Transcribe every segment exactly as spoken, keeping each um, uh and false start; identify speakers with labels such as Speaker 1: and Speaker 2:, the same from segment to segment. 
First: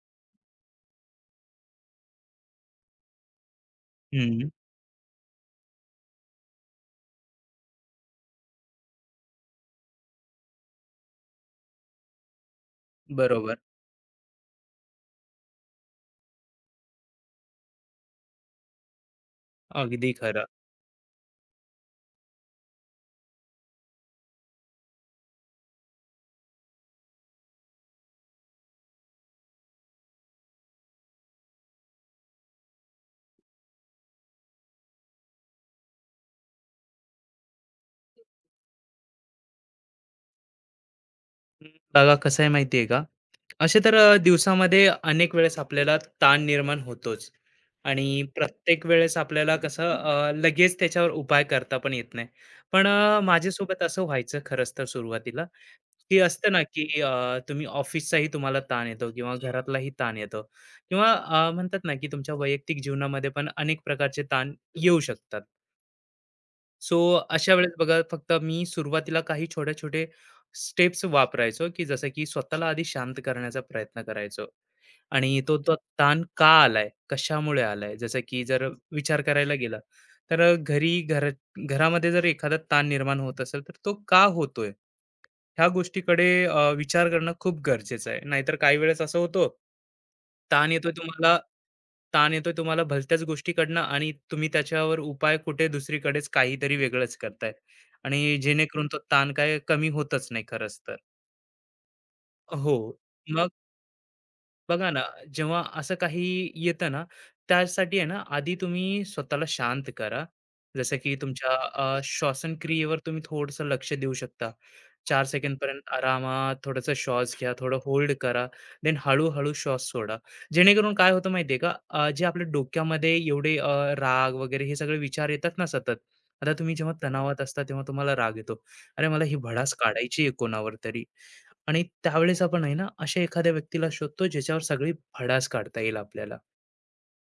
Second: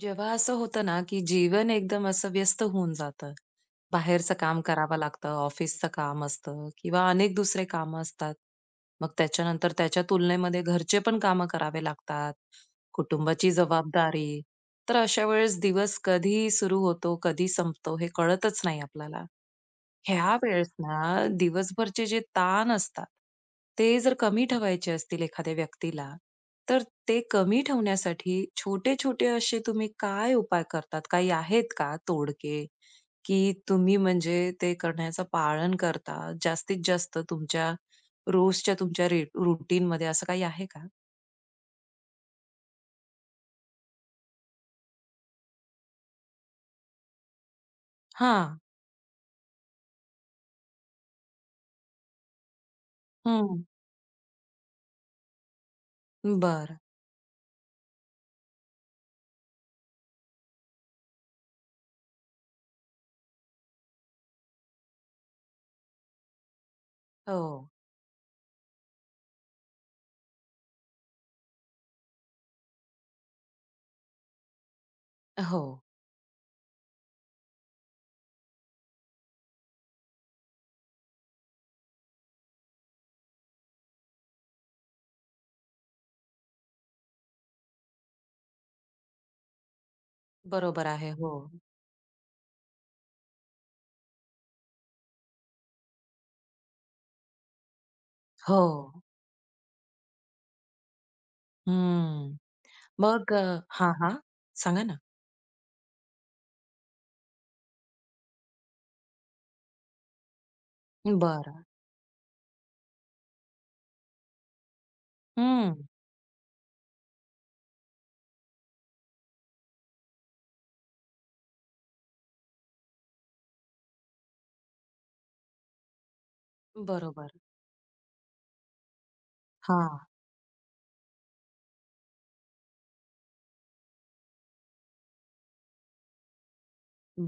Speaker 1: जेव्हा असं होतं ना, की जीवन एकदम असं व्यस्त होऊन जातं. बाहेरचं
Speaker 2: हं,
Speaker 1: काम करावं लागतं, ऑफिसचं काम असतं किंवा अनेक दुसरे कामं असतात. मग त्याच्यानंतर त्याच्या तुलनेमध्ये घरचे पण कामं करावे लागतात, कुटुंबाची
Speaker 2: बरोबर.
Speaker 1: जबाबदारी. तर अशा वेळेस दिवस कधी सुरू होतो, कधी संपतो हे कळतच नाही आपल्याला.
Speaker 2: अगदी
Speaker 1: ह्या
Speaker 2: खरं.
Speaker 1: वेळेस ना दिवसभरचे जे ताण असतात, ते जर कमी ठेवायचे असतील एखाद्या व्यक्तीला, तर ते कमी ठेवण्यासाठी छोटे-छोटे असे तुम्ही काय उपाय करतात? काही आहेत का तोड़के, की तुम्ही म्हणजे ते करण्याचं पालन करता जास्तीत जास्त तुमच्या रोजच्या तुमच्या रे रूटीनमध्ये असं काही आहे का?
Speaker 2: बघा कसं आहे माहिती आहे का? असे तर अ, दिवसामध्ये अनेक वेळेस आपल्याला ताण निर्माण होतोच आणि
Speaker 1: हां.
Speaker 2: प्रत्येक वेळेस आपल्याला कसं अ, लगेच त्याच्यावर उपाय करता पण येत नाही. पण अ,
Speaker 1: हं.
Speaker 2: माझ्यासोबत असं व्हायचं खरंच तर सुरुवातीला, की असतं ना
Speaker 1: बरं.
Speaker 2: की अ, तुम्ही ऑफिसचाही तुम्हाला ताण येतो किंवा घरातलाही ताण येतो किंवा अ, म्हणतात ना की तुमच्या वैयक्तिक जीवनामध्ये पण अनेक प्रकारचे ताण येऊ शकतात. सो अशा
Speaker 1: हो.
Speaker 2: वेळेस बघा फक्त मी सुरुवातीला काही छोटे छोटे स्टेप्स वापरायचो की जसं की स्वतःला आधी शांत करण्याचा प्रयत्न करायचो आणि तो
Speaker 1: हो.
Speaker 2: तो ताण का आलाय कशामुळे आलाय जसं की जर विचार करायला गेला तर घरी घर घरामध्ये जर एखादा ताण निर्माण होत असेल तर तो का होतोय ह्या गोष्टीकडे अ, विचार करणं खूप गरजेचं आहे. नाहीतर काही वेळेस असं होतो, ताण
Speaker 1: बरोबर
Speaker 2: येतोय
Speaker 1: आहे. हो.
Speaker 2: तुम्हाला ताण येतोय तुम्हाला भलत्याच गोष्टीकडनं आणि तुम्ही त्याच्यावर उपाय कुठे दुसरीकडेच काहीतरी वेगळंच करताय आणि
Speaker 1: हो.
Speaker 2: जेणेकरून तो ताण काय कमी होतच नाही खरंच तर.
Speaker 1: हं.
Speaker 2: हो,
Speaker 1: मग अ हां, हां. सांगा
Speaker 2: बघा
Speaker 1: ना.
Speaker 2: ना, जेव्हा असं काही येतं ना, त्यासाठी आहे ना, आधी तुम्ही स्वतःला शांत करा. जसं की तुमच्या
Speaker 1: बरं.
Speaker 2: अ, श्वासक्रियेवर तुम्ही थोडंसं लक्ष देऊ शकता. चार
Speaker 1: हं.
Speaker 2: सेकंदपर्यंत आरामात थोडासा श्वास घ्या, थोडं होल्ड करा, देन हळू-हळू श्वास सोडा. जेणेकरून काय होतं माहिती का, अ, जे आपल्या डोक्यामध्ये एवढे अ, राग वगैरे हे सगळे विचार येतात ना सतत. आता तुम्ही जेव्हा
Speaker 1: बरोबर.
Speaker 2: तणावात असता, तेव्हा तुम्हाला राग येतो. अरे, मला ही भडास
Speaker 1: हां.
Speaker 2: काढायची आहे कोणावर तरी. आणि त्यावेळेस आपण आहे ना, अशा एखाद्या व्यक्तीला शोधतो, ज्याच्यावर सगळी भडास काढता येईल आपल्याला.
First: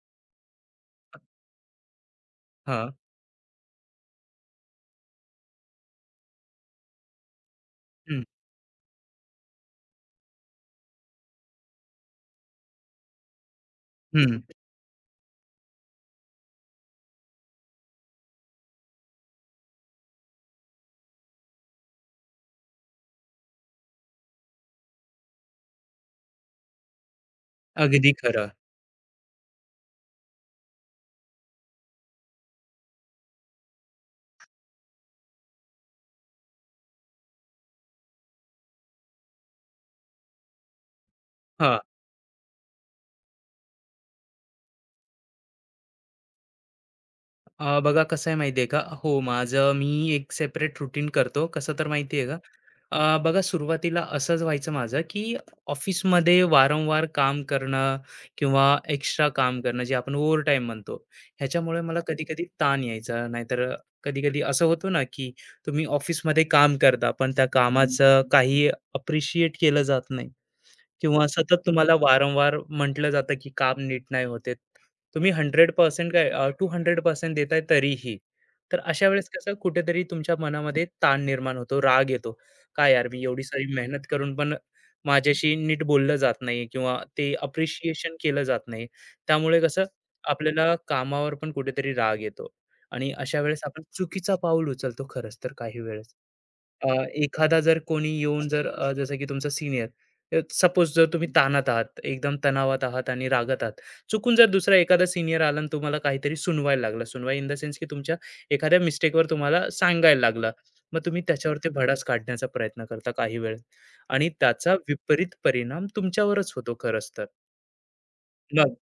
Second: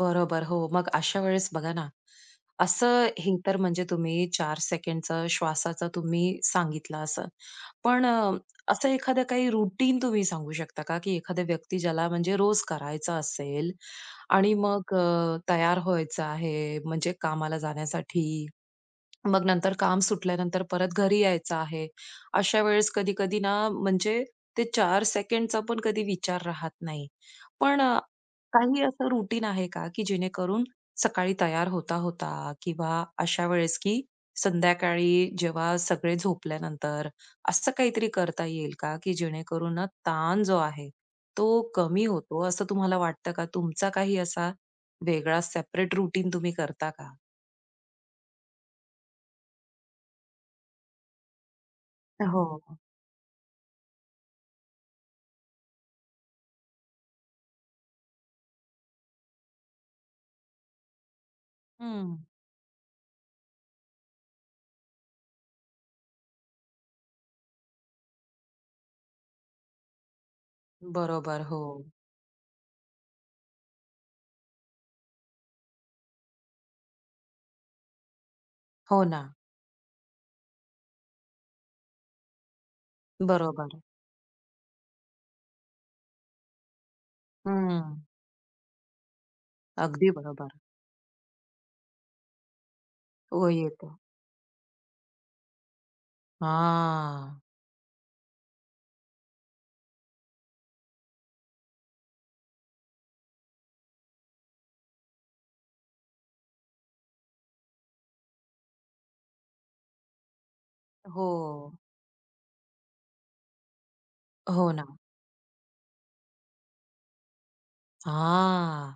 Speaker 1: बरोबर. हो, मग अशा वेळेस बघा ना,
Speaker 2: हां.
Speaker 1: असं हे तर म्हणजे तुम्ही चार सेकंडचं श्वासाचं तुम्ही सांगितलं असं. पण
Speaker 2: हं,
Speaker 1: अ, असं एखादं काही रूटीन तुम्ही सांगू शकता का, की एखाद्या व्यक्ती ज्याला म्हणजे रोज करायचं असेल
Speaker 2: हं.
Speaker 1: आणि मग अ, तयार व्हायचं आहे म्हणजे कामाला जाण्यासाठी मग नंतर काम सुटल्यानंतर परत घरी यायचं आहे. अशा वेळेस कधी-कधी ना म्हणजे ते चार सेकंडचा पण कधी विचार राहत नाही. पण अ,
Speaker 2: अगदी खरं.
Speaker 1: काही असं रुटीन आहे का, की जेणेकरून सकाळी तयार होता-होता किंवा अशा वेळेस की संध्याकाळी जेव्हा सगळे झोपल्यानंतर असं काहीतरी करता येईल का, की जेणेकरून ना ताण जो आहे तो
Speaker 2: हां.
Speaker 1: कमी होतो, असं तुम्हाला वाटतं का? तुमचा काही असा वेगळा सेपरेट रुटीन तुम्ही करता का?
Speaker 2: अ, बघा कसं आहे माहिती आहे का? हो, माझं मी एक सेपरेट रूटीन करतो. कसं तर माहिती आहे का?
Speaker 1: हो.
Speaker 2: अ, बघा सुरुवातीला असंच व्हायचं माझं, की ऑफिसमध्ये वारंवार काम करणं किंवा एक्स्ट्रा काम करणं जे आपण ओव्हरटाईम म्हणतो, ह्याच्यामुळे मला
Speaker 1: हं.
Speaker 2: कधी-कधी ताण यायचा. नाहीतर अ, कधी-कधी असं होतं ना, की तुम्ही ऑफिसमध्ये काम करता, पण त्या कामाचं काही अप्रिशिएट केलं जात नाही. किंवा
Speaker 1: बरोबर. हो.
Speaker 2: सतत तुम्हाला वारंवार म्हटलं जातं की काम नीट नाही होते. तुम्ही शंभर टक्के काय अ, दोनशे टक्के देताय तरीही. तर
Speaker 1: हो
Speaker 2: अशा
Speaker 1: ना.
Speaker 2: वेळेस कसं कुठेतरी तुमच्या मनामध्ये ताण निर्माण होतो, राग येतो. "काय यार, मी एवढी सारी
Speaker 1: बरोबर.
Speaker 2: मेहनत करून पण माझ्याशी नीट बोललं जात नाही किंवा ते
Speaker 1: हं.
Speaker 2: अप्रिशिएशन केलं जात नाही." त्यामुळे कसं
Speaker 1: अगदी बरोबर.
Speaker 2: आपल्याला कामावर पण कुठेतरी राग येतो आणि अशा
Speaker 1: हो
Speaker 2: वेळेस आपण
Speaker 1: येतो.
Speaker 2: चुकीचा पाऊल उचलतो खरंच तर काही वेळेस. अ,
Speaker 1: हां.
Speaker 2: एखादा जर कोणी येऊन जर अ, जसं की तुमचा सीनियर, सपोज जर तुम्ही ताणात आहात एकदम तणावात आहात आणि रागात आहात, चुकून जर दुसरा एखादा सिनियर आला आणि तुम्हाला काहीतरी सुनवायला लागला, सुनवाई इन द सेन्स की तुमच्या एखाद्या मिस्टेकवर तुम्हाला सांगायला लागला, मग तुम्ही
Speaker 1: हो.
Speaker 2: त्याच्यावरती भडास काढण्याचा प्रयत्न करता काही वेळ आणि
Speaker 1: हो
Speaker 2: त्याचा
Speaker 1: ना.
Speaker 2: विपरीत परिणाम तुमच्यावरच होतो खरंच तर.
Speaker 1: हां.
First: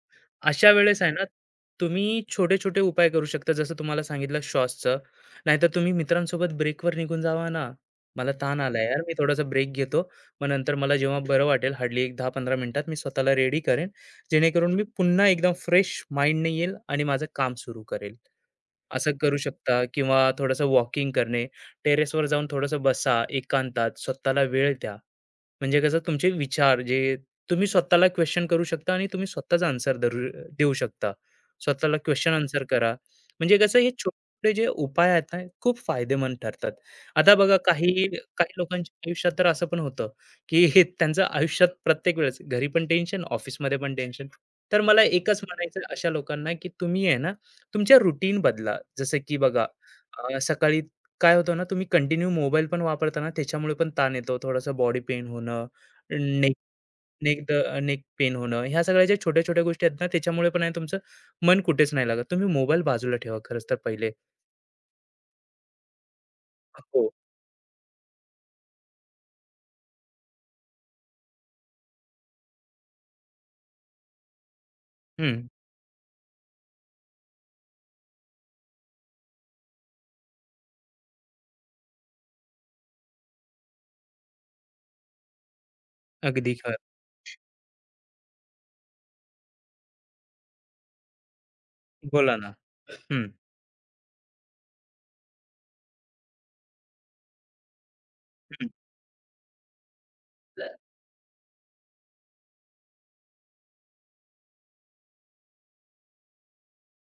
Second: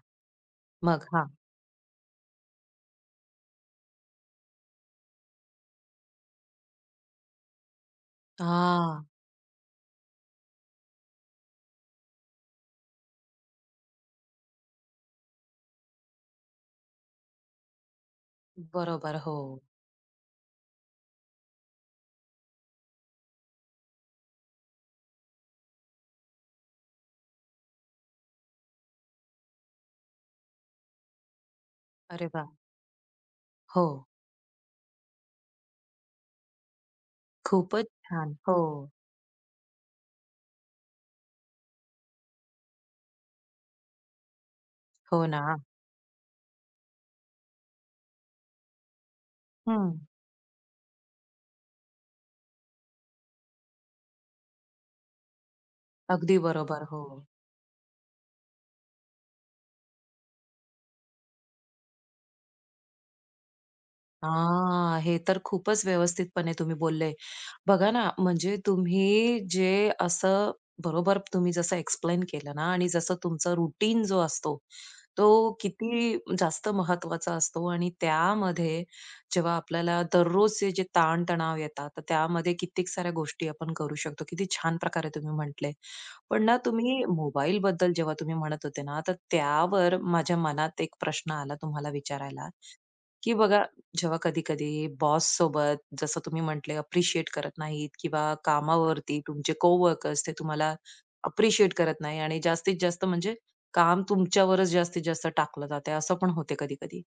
Speaker 2: अशा वेळेस
Speaker 1: मग
Speaker 2: आहे ना,
Speaker 1: हां.
Speaker 2: तुम्ही छोटे-छोटे उपाय करू शकता. जसं तुम्हाला सांगितलं श्वासचं. नाहीतर तुम्ही मित्रांसोबत ब्रेकवर निघून जावा ना. मला ताण आलाय यार,
Speaker 1: हां.
Speaker 2: मी थोडासा ब्रेक घेतो. मग नंतर मला जेव्हा बरं वाटेल हार्डली एक दहा ते पंधरा मिनिटात मी स्वतःला रेडी करेन. जेणेकरून मी पुन्हा एकदम फ्रेश माइंडने येईल आणि माझं काम सुरू करेल. असं
Speaker 1: बरोबर.
Speaker 2: करू
Speaker 1: हो.
Speaker 2: शकता किंवा थोडंसं वॉकिंग करणे, टेरेसवर जाऊन थोडंसं बसा एकांतात, स्वतःला वेळ द्या. म्हणजे कसं तुमचे विचार जे तुम्ही स्वतःला क्वेश्चन करू शकता आणि तुम्ही स्वतःचा आन्सर देऊ शकता. स्वतःला
Speaker 1: अरे
Speaker 2: क्वेशन
Speaker 1: वाह!
Speaker 2: आन्सर करा. म्हणजे कसं
Speaker 1: हो.
Speaker 2: हे छोटे जे उपाय आहेत ना, खूप फायदेमंद ठरतात. आता बघा
Speaker 1: खूपच
Speaker 2: काही
Speaker 1: छान.
Speaker 2: काही
Speaker 1: हो.
Speaker 2: लोकांच्या आयुष्यात तर असं पण होतं, की हे त्यांचं आयुष्यात प्रत्येक वेळेस घरी पण टेन्शन, ऑफिसमध्ये पण टेन्शन. तर मला
Speaker 1: हो
Speaker 2: एकच
Speaker 1: ना.
Speaker 2: म्हणायचं अशा लोकांना, की तुम्ही आहे ना तुमच्या रुटीन बदला. जसं की बघा,
Speaker 1: हं.
Speaker 2: अ, सकाळी काय होतं ना, तुम्ही कंटिन्यू मोबाईल पण वापरता ना, त्याच्यामुळे पण ताण येतो. थोडासा बॉडी पेन होणं,
Speaker 1: अगदी
Speaker 2: नेक
Speaker 1: बरोबर. हो.
Speaker 2: नेक द नेक पेन होणं, ह्या सगळ्या ज्या छोट्या-छोट्या गोष्टी आहेत ना, त्याच्यामुळे पण आहे तुमचं मन कुठेच नाही लागत. तुम्ही मोबाईल बाजूला ठेवा खरंच तर पहिले.
Speaker 1: हां, हे तर खूपच व्यवस्थितपणे तुम्ही
Speaker 2: हो.
Speaker 1: बोलले. बघा ना, म्हणजे तुम्ही जे असं बरोबर तुम्ही जसं एक्सप्लेन केलं ना आणि जसं तुमचा रुटीन जो असतो, तो
Speaker 2: हं.
Speaker 1: किती जास्त महत्वाचा असतो आणि त्यामध्ये जेव्हा आपल्याला दररोजचे जे ताण-तणाव येतात, तर त्यामध्ये कित्येक साऱ्या गोष्टी आपण करू शकतो. किती छान प्रकारे तुम्ही म्हटले. पण
Speaker 2: अगदी
Speaker 1: ना
Speaker 2: खरं.
Speaker 1: तुम्ही मोबाईलबद्दल जेव्हा तुम्ही म्हणत होते ना, तर त्यावर माझ्या मनात एक प्रश्न आला तुम्हाला
Speaker 2: बोला
Speaker 1: विचारायला,
Speaker 2: ना. हं,
Speaker 1: की बघा, जेव्हा कधी-कधी बॉससोबत जसं तुम्ही म्हटले अप्रिशिएट करत नाहीत किंवा
Speaker 2: हं.
Speaker 1: कामावरती तुमचे कोवर्कर्स ते तुम्हाला अप्रिशिएट करत नाही आणि जास्तीत जास्त म्हणजे काम तुमच्यावरच जास्तीत जास्त टाकलं जातंय, असं पण होते कधी-कधी.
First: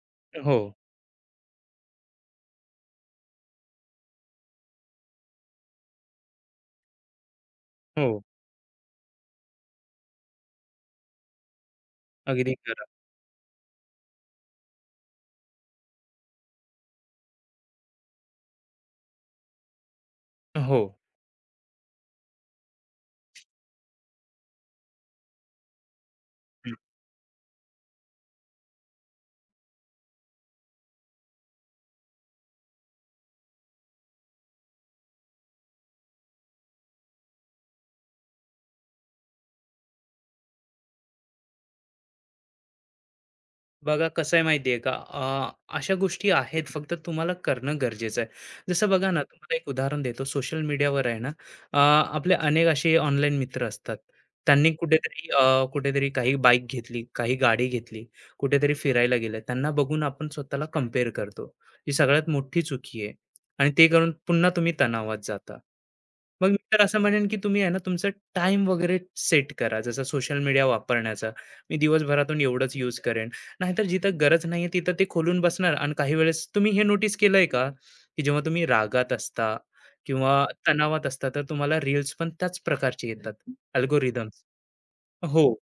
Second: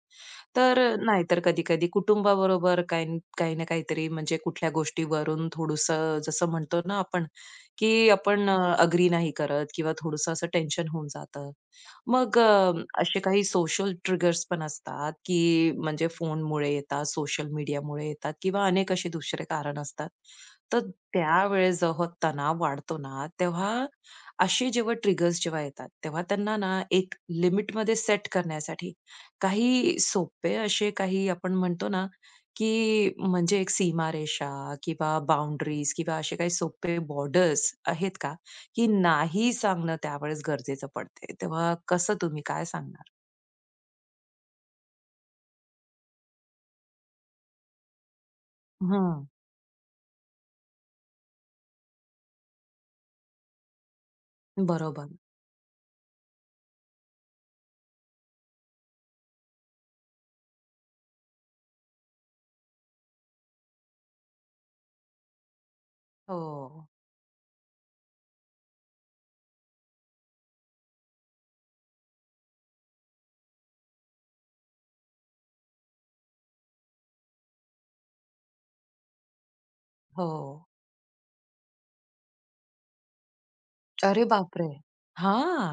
Speaker 2: हो,
Speaker 1: तर अ, नाहीतर कधी-कधी कुटुंबाबरोबर काही काही ना काहीतरी म्हणजे कुठल्या गोष्टीवरून थोडंसं जसं म्हणतो ना आपण, की
Speaker 2: हो.
Speaker 1: आपण अ, अग्री नाही करत किंवा थोडंसं असं टेन्शन होऊन जातं. मग
Speaker 2: अगदी
Speaker 1: अ,
Speaker 2: खरं.
Speaker 1: असे काही सोशल ट्रिगर्स पण असतात, की म्हणजे फोनमुळे येतात, सोशल मीडियामुळे येतात किंवा अनेक असे दुसरे कारण असतात. तर
Speaker 2: हो.
Speaker 1: त्यावेळेस जेव्हा तणाव वाढतो ना, तेव्हा असे जेव्हा ट्रिगर्स जेव्हा येतात, तेव्हा त्यांना ना एक लिमिटमध्ये सेट करण्यासाठी काही सोपे असे काही आपण म्हणतो ना, की म्हणजे एक सीमारेषा किंवा बाउंडरीज किंवा असे काही सोपे बॉर्डर्स आहेत का? की नाही सांगणं त्यावेळेस गरजेचं पडते. तेव्हा कसं तुम्ही काय सांगणार?
Speaker 2: बघा कसं आहे माहिती आहे का, अ, अशा गोष्टी आहेत फक्त तुम्हाला करणं गरजेचं आहे. जसं बघा ना
Speaker 1: हं,
Speaker 2: तुम्हाला एक उदाहरण देतो, सोशल मीडियावर आहे ना, अ, आपले अनेक असे ऑनलाईन मित्र असतात. त्यांनी
Speaker 1: बरोबर.
Speaker 2: कुठेतरी अ, कुठेतरी काही बाईक घेतली काही गाडी घेतली कुठेतरी फिरायला गेले, त्यांना बघून आपण स्वतःला कम्पेअर करतो. ही सगळ्यात मोठी चुकी आहे आणि ते करून पुन्हा तुम्ही तणावात जाता. मग मी तर
Speaker 1: हो,
Speaker 2: असं म्हणेन की तुम्ही आहे ना तुमचं टाइम वगैरे सेट करा, जसं सोशल मीडिया वापरण्याचा, मी दिवसभरातून एवढंच यूज करेन. नाहीतर जिथं गरज नाहीये तिथं ते खोलून बसणार आणि काही वेळेस तुम्ही हे नोटीस केलंय का? की जेव्हा तुम्ही रागात असता
Speaker 1: हो.
Speaker 2: किंवा तणावात असता, तर तुम्हाला रील्स पण त्याच प्रकारचे येतात,
Speaker 1: अरे
Speaker 2: अल्गोरिदम्स.
Speaker 1: बापरे!
Speaker 2: हो,
Speaker 1: हां.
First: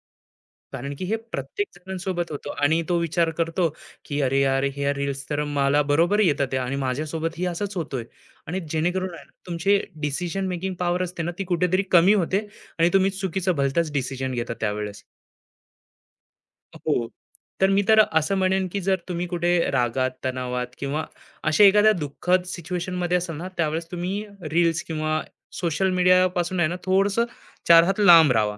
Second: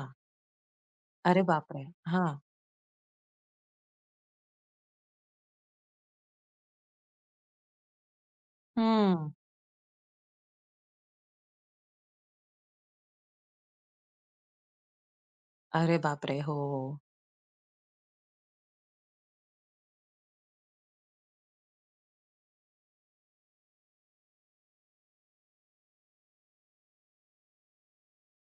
Speaker 2: कारण की हे
Speaker 1: अरे
Speaker 2: प्रत्येक
Speaker 1: बापरे!
Speaker 2: जणांसोबत
Speaker 1: हां.
Speaker 2: होतं आणि तो विचार करतो, की "अरे यार, ह्या रील्स तर मला बरोबर येतात आहे आणि माझ्यासोबतही असंच होतोय." आणि जेणेकरून आहे ना,
Speaker 1: हं.
Speaker 2: तुमची डिसिजन मेकिंग पॉवर असते ना, ती कुठेतरी कमी होते आणि तुम्ही चुकीचं भलताच डिसिजन घेता त्यावेळेस.
Speaker 1: अरे बापरे! हो.
Speaker 2: हो. तर मी तर असं म्हणेन, की जर तुम्ही कुठे रागात, तणावात किंवा अशा एखाद्या दुःखद सिच्युएशनमध्ये असाल ना, त्यावेळेस तुम्ही रील्स किंवा सोशल मीडियापासून आहे ना, थोडंसं चार हात लांब राहावा.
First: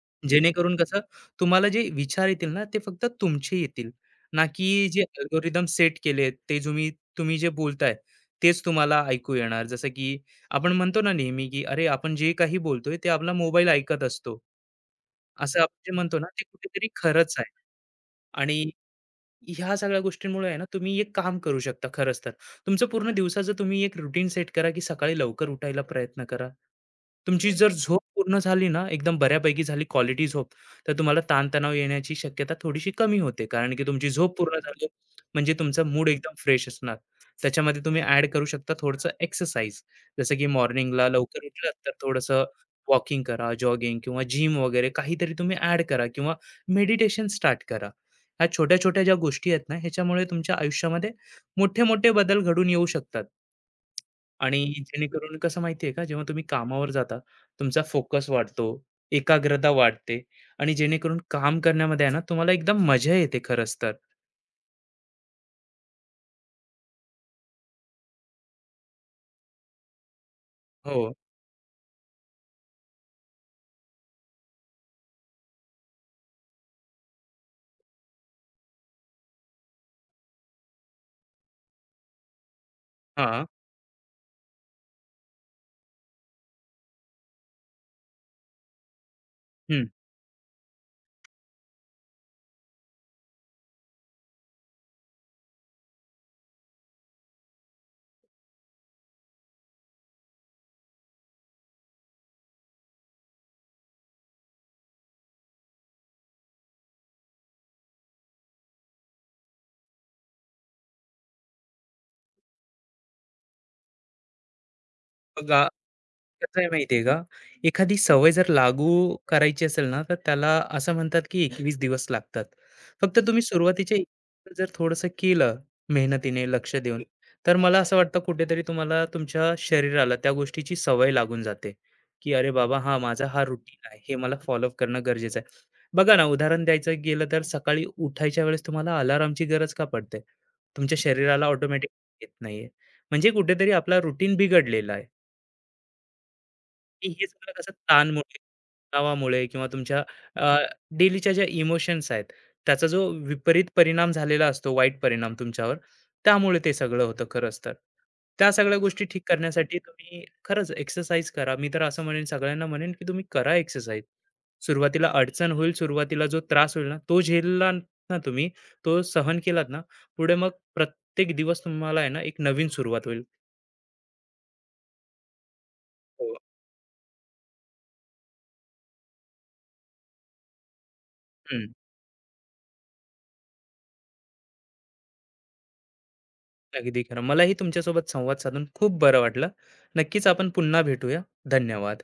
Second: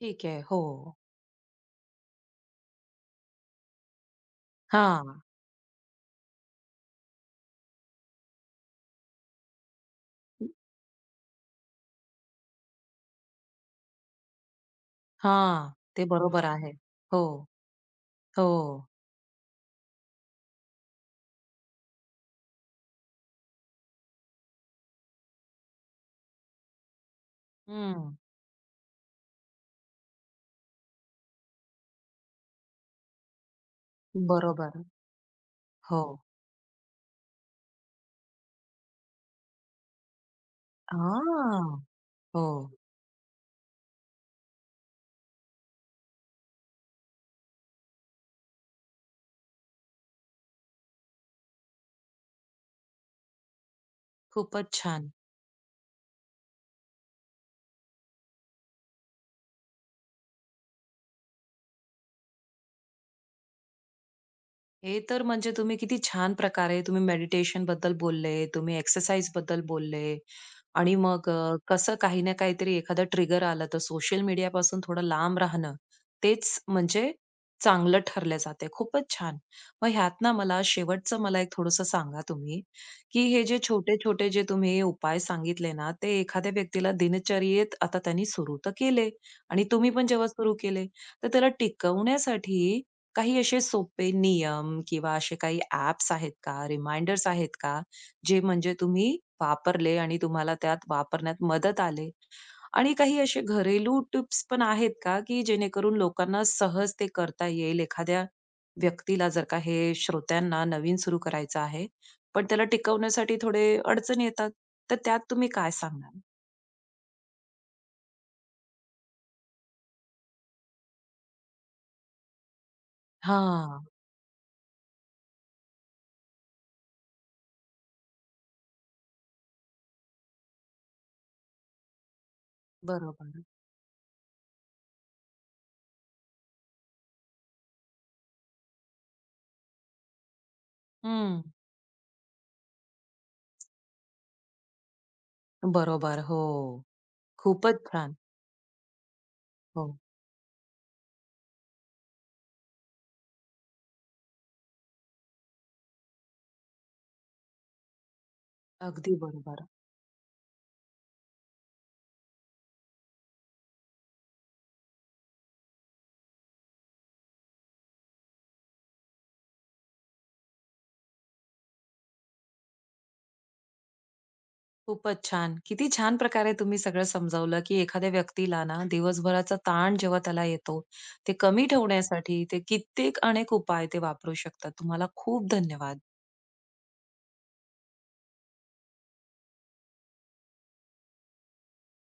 Speaker 1: ठीक आहे. हो.
Speaker 2: जेणेकरून कसं तुम्हाला जे विचार येतील ना, ते फक्त तुमचे येतील. ना की जे
Speaker 1: हां.
Speaker 2: अल्गोरिदम सेट केलेत, ते तुम्ही तुम्ही जे बोलताय, तेच तुम्हाला ऐकू येणार. जसं की आपण म्हणतो ना नेहमी, की "अरे, आपण जे काही बोलतोय, ते आपला मोबाईल ऐकत असतो." असं
Speaker 1: हां.
Speaker 2: आपण जे
Speaker 1: ते
Speaker 2: म्हणतो ना, ते
Speaker 1: बरोबर आहे.
Speaker 2: कुठेतरी
Speaker 1: हो,
Speaker 2: खरंच आहे.
Speaker 1: हो.
Speaker 2: आणि ह्या सगळ्या गोष्टींमुळे आहे ना तुम्ही एक काम करू शकता खरंच तर. तुमचं पूर्ण दिवसाचं तुम्ही एक रुटीन सेट करा, की सकाळी लवकर उठायला प्रयत्न करा. तुमची जर बरोबर झोप
Speaker 1: हं.
Speaker 2: पूर्ण झाली ना, एकदम बऱ्यापैकी झाली क्वालिटी झोप, तर तुम्हाला ताणतणाव येण्याची शक्यता थोडीशी कमी होते. कारण की तुमची झोप पूर्ण
Speaker 1: बरोबर.
Speaker 2: झाली म्हणजे तुमचा
Speaker 1: हो.
Speaker 2: मूड एकदम फ्रेश असणार. त्याच्यामध्ये तुम्ही ॲड करू शकता थोडंसं एक्सरसाइज. जसं की मॉर्निंगला लवकर
Speaker 1: हां.
Speaker 2: उठलात तर
Speaker 1: हो.
Speaker 2: थोडंसं वॉकिंग करा, जॉगिंग किंवा जिम वगैरे काहीतरी तुम्ही ॲड करा किंवा मेडिटेशन स्टार्ट करा. ह्या छोट्या-छोट्या ज्या गोष्टी आहेत ना, ह्याच्यामुळे तुमच्या आयुष्यामध्ये मोठे-मोठे बदल घडून येऊ शकतात. आणि
Speaker 1: खूपच छान.
Speaker 2: जेणेकरून कसं माहिती आहे का, जेव्हा तुम्ही कामावर जाता, तुमचा फोकस वाढतो, एकाग्रता वाढते आणि जेणेकरून काम करण्यामध्ये आहे ना, तुम्हाला एकदम मजा येते खरंच तर.
Speaker 1: हे तर म्हणजे तुम्ही किती छान प्रकारे तुम्ही मेडिटेशन बद्दल बोलले, तुम्ही एक्सरसाइज बद्दल बोलले आणि
Speaker 2: हो.
Speaker 1: मग अ, कसं काही ना काहीतरी एखादं ट्रिगर आलं तर सोशल मीडियापासून थोडं लांब राहणं, तेच म्हणजे चांगलं ठरलं जाते. खूपच छान. मग ह्यात ना मला शेवटचं मला एक थोडंसं सांगा तुम्ही, की हे
Speaker 2: हां.
Speaker 1: जे छोटे-छोटे जे तुम्ही उपाय सांगितले ना, ते एखाद्या व्यक्तीला दिनचर्येत आता त्यांनी सुरू तर केले आणि
Speaker 2: हं.
Speaker 1: तुम्ही पण जेव्हा सुरू केले, तर त्याला टिकवण्यासाठी काही असे सोपे नियम किंवा असे काही ॲप्स आहेत का, रिमाइंडर्स आहेत का, जे म्हणजे तुम्ही वापरले आणि तुम्हाला त्यात वापरण्यात मदत आले? आणि काही असे घरेलू टिप्स पण आहेत का, की जेणेकरून लोकांना सहज ते करता येईल? एखाद्या व्यक्तीला जर का हे श्रोत्यांना नवीन सुरू करायचं आहे, पण त्याला टिकवण्यासाठी थोडे अडचणी येतात, तर त्यात तुम्ही
Speaker 2: मग
Speaker 1: काय सांगणार?
Speaker 2: कसं आहे माहिती आहे का? एखादी सवय जर लागू करायची असेल ना, तर त्याला असं म्हणतात की एकवीस दिवस लागतात. फक्त तुम्ही
Speaker 1: हां,
Speaker 2: सुरुवातीच्या एक दिवस जर थोडंसं केलं मेहनतीने, लक्ष देऊन, तर मला असं वाटतं कुठेतरी तुम्हाला तुमच्या शरीराला त्या गोष्टीची सवय लागून जाते, की "अरे बाबा, हां, माझा
Speaker 1: बरोबर.
Speaker 2: हा रुटीन आहे. हे मला फॉलोअप करणं गरजेचं आहे." बघा ना, उदाहरण द्यायचं गेलं तर सकाळी उठायच्या वेळेस तुम्हाला अलार्मची गरज का पडते? तुमच्या
Speaker 1: हं,
Speaker 2: शरीराला ऑटोमॅटिक येत नाहीये. म्हणजे कुठेतरी आपला रुटीन बिघडलेला आहे.
Speaker 1: बरोबर. हो.
Speaker 2: की हे सगळं कसं
Speaker 1: खूपच छान.
Speaker 2: ताणमुळे, तणावामुळे किंवा
Speaker 1: हो.
Speaker 2: तुमच्या डेलीच्या ज्या इमोशन्स आहेत, त्याचा जो विपरीत परिणाम झालेला असतो, वाईट परिणाम तुमच्यावर, त्यामुळे ते सगळं होतं खरंच तर. त्या सगळ्या गोष्टी
Speaker 1: अगदी
Speaker 2: ठीक
Speaker 1: बरोबर.
Speaker 2: करण्यासाठी तुम्ही खरंच एक्सरसाइज करा. मी तर असं म्हणेन सगळ्यांना म्हणेन, की तुम्ही करा एक्सरसाइज. सुरुवातीला अडचण होईल, सुरुवातीला जो त्रास होईल ना, तो झेलला ना तुम्ही, तो सहन केलात ना, पुढे मग प्रत्येक दिवस तुम्हाला आहे ना, एक नवीन सुरुवात होईल.
Speaker 1: खूपच छान. किती छान
Speaker 2: हो.
Speaker 1: प्रकारे तुम्ही सगळं समजावलं, की एखाद्या व्यक्तीला ना दिवसभराचा ताण जेव्हा त्याला येतो, ते कमी
Speaker 2: हं.
Speaker 1: ठेवण्यासाठी ते कित्येक अनेक उपाय ते वापरू शकतात. तुम्हाला खूप धन्यवाद.
Speaker 2: अगदी खरं. मलाही तुमच्यासोबत संवाद साधून खूप बरं वाटलं. नक्कीच आपण पुन्हा भेटूया. धन्यवाद.